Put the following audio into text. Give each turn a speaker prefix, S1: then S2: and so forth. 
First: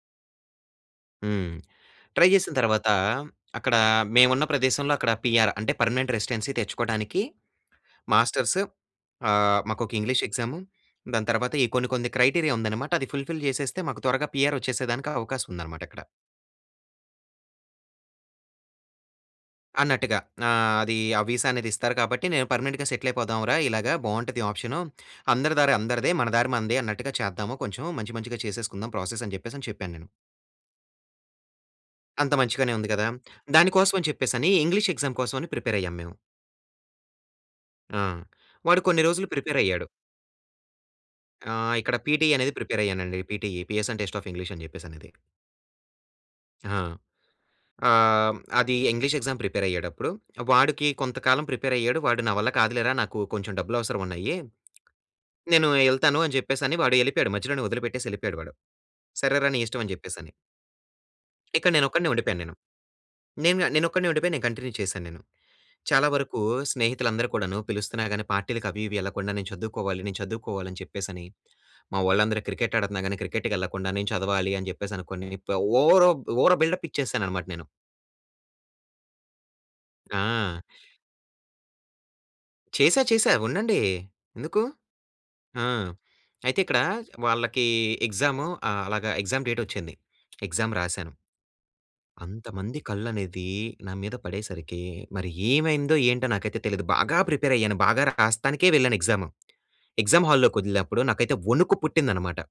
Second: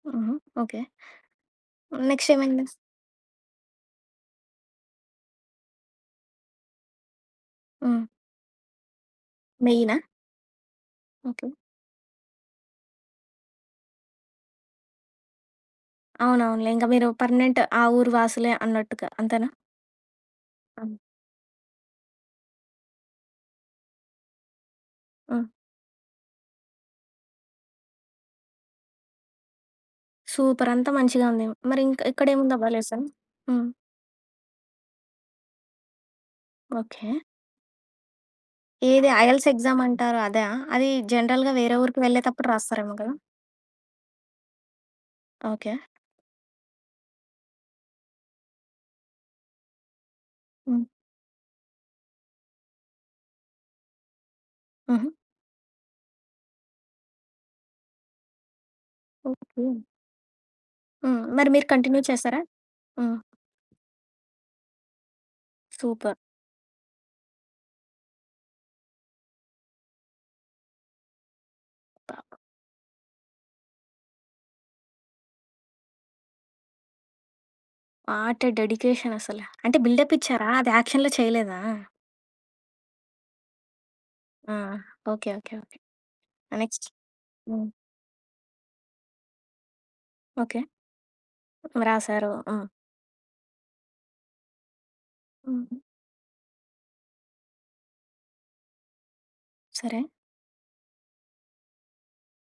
S1: హుహు. ఓకే.
S2: హ్మ్. Try
S1: next
S2: చేసిన
S1: ఏమైంది?
S2: తర్వాతా, అక్కడ మేవున్న ప్రదేశంలో అక్కడ పీఆర్ అంటే పర్మనెంట్ రెసిడెన్సీ తెచ్చుకోడానికి
S1: హ్మ్.
S2: మాస్టర్స్ ఆహ్, మాకొక
S1: మెయినా?
S2: ఇంగ్లీషు ఎగ్జాము దాని
S1: ఓకే.
S2: తర్వాత ఈ కొన్ని కొన్ని క్రైటీరియా ఉందనమాట. అది ఫుల్‌‌ఫిల్ చేసేస్తే, మాకు త్వరగా పీఆర్ వచ్చేసేదానికి అవకాశం ఉందనమాట ఇక్కడ.
S1: అవునవునులే. ఇంకా మీరు పర్మనెంట్. ఆ ఊరు వాసులే అన్నట్టుగా అంతేనా?
S2: అన్నట్టుగా. ఆహ్,
S1: అవును.
S2: అది ఆ విసా అనేది ఇస్తారు కాబట్టి, నేను పర్మనెంట్‌గా సెటిల్ అయిపోదాం రా! ఇలాగా బావుంటది ఆప్షను.
S1: ఆ!
S2: అందరి దారి అందరిదే. మన దారి మనదే అన్నట్టుగా చేద్దాము కొంచెము మంచి మంచిగా చేసేసుకుందాం ప్రాసెసని జెప్పేసని చెప్పాను నేను.
S1: సూపర్. అంతా మంచిగా ఉంది. మరి ఇంక
S2: అంత
S1: ఇక్కడేముంది అబ్బా
S2: మంచిగానే ఉంది
S1: లెసాన్
S2: కదా!
S1: హ్మ్.
S2: దాని కోసమని చెప్పేసని ఇంగ్లీష్ ఎగ్జామ్ కోసమని ప్రిపేర్ అయ్యాము మేము.
S1: ఓకే.
S2: ఆ! వాడు కొన్ని
S1: ఏది
S2: రోజులు
S1: ఐఎల్స్
S2: ప్రిపేరయ్యాడు.
S1: ఎగ్జామంటారు. అదా? అది జనరల్‌గా వేరే
S2: ఆహ్, ఇక్కడ
S1: ఊరికి
S2: పీటీ
S1: వెళ్ళేతప్పుడు
S2: అనేది ప్రిపేర్
S1: రాస్తారేమో కదా!
S2: అయ్యానండి. PT EPS and test of English అని జెప్పేసనేది.
S1: ఓకే.
S2: ఆ! ఆహ్, హ్మ్, అది ఇంగ్లీష్ ఎగ్జామ్ ప్రిపేర్ అయ్యేటప్పుడు
S1: హ్మ్.
S2: వాడికి కొంత కాలం ప్రిపేర్ అయ్యాడు. వాడు "నా వల్ల కాదులేరా. నాకు కొంచెం డబ్బులు అవసరం ఉన్నయి.
S1: హుహు.
S2: నేను యెళ్తాను" అని చెప్పేసని వాడు యెళ్ళిపోయాడు. మధ్యలోనే వదిలిపెట్టేసి యెళ్ళిపోయాడు వాడు. సరేరా నీ
S1: ఓకే.
S2: ఇష్టమని చెప్పేసని.
S1: హ్మ్. మరి మీరు
S2: ఇక్కడ
S1: కంటిన్యూ
S2: నేనొక్కడినే
S1: చేసారా?
S2: ఉండిపోయాను నేను.
S1: హ్మ్.
S2: నేనుగా నేనొక్కడినే ఉండిపోయి నేను కంటిన్యూ చేశాను నేను. చాలా
S1: సూపర్.
S2: వరకు స్నేహితులు అందరు కూడాను పిలుస్తున్నా గాని పార్టీలకి అవి ఇవి యెళ్ళకుండా నేను చదువుకోవాలి, నేను చదువుకోవాలి అని చెప్పేసని. మా
S1: [unintelligible]
S2: వోళ్ళందరూ క్రికెట్ ఆడుతన్న గాని, క్రికెట్‌కెళ్ళకుండా నేను చదవాలి అని చెప్పేసనుకొని, ఓవరో ఓవర్ బిల్డప్ ఇచ్చేసాననమాట నేను.
S1: వాటే డెడికేషనసల. అంటే బిల్డప్ ఇచ్చారా?
S2: ఆ!
S1: అది యాక్షన్‌లో చేయలేదా?
S2: చేశా చేశా ఉండండి.
S1: ఆ!
S2: ఎందుకు?
S1: ఓకే, ఓకే,
S2: ఆ!
S1: ఓకే.
S2: అయితే ఇక్కడ
S1: నెక్స్ట్
S2: వాళ్లకి
S1: హ్మ్.
S2: ఎగ్జాము ఆహ్, అలాగా ఎగ్జామ్ డేటొచ్చింది.
S1: ఓకే.
S2: ఎగ్జామ్ రాసాను.
S1: వ్రాసారు. ఆ!
S2: అంతమంది కళ్ళనేది నా మీద పడేసరికి మరి
S1: హుహు.
S2: ఏమైందో ఏంటో నాకైతే తెలీదు. బాగా ప్రిపేరయ్యాను, బాగా రాస్తానికే వెళ్ళాను ఎగ్జామ్.
S1: సరే.
S2: ఎగ్జామ్ హాల్లోకి వదిలినప్పుడు నాకైతే వణుకు పుట్టిందనమాట.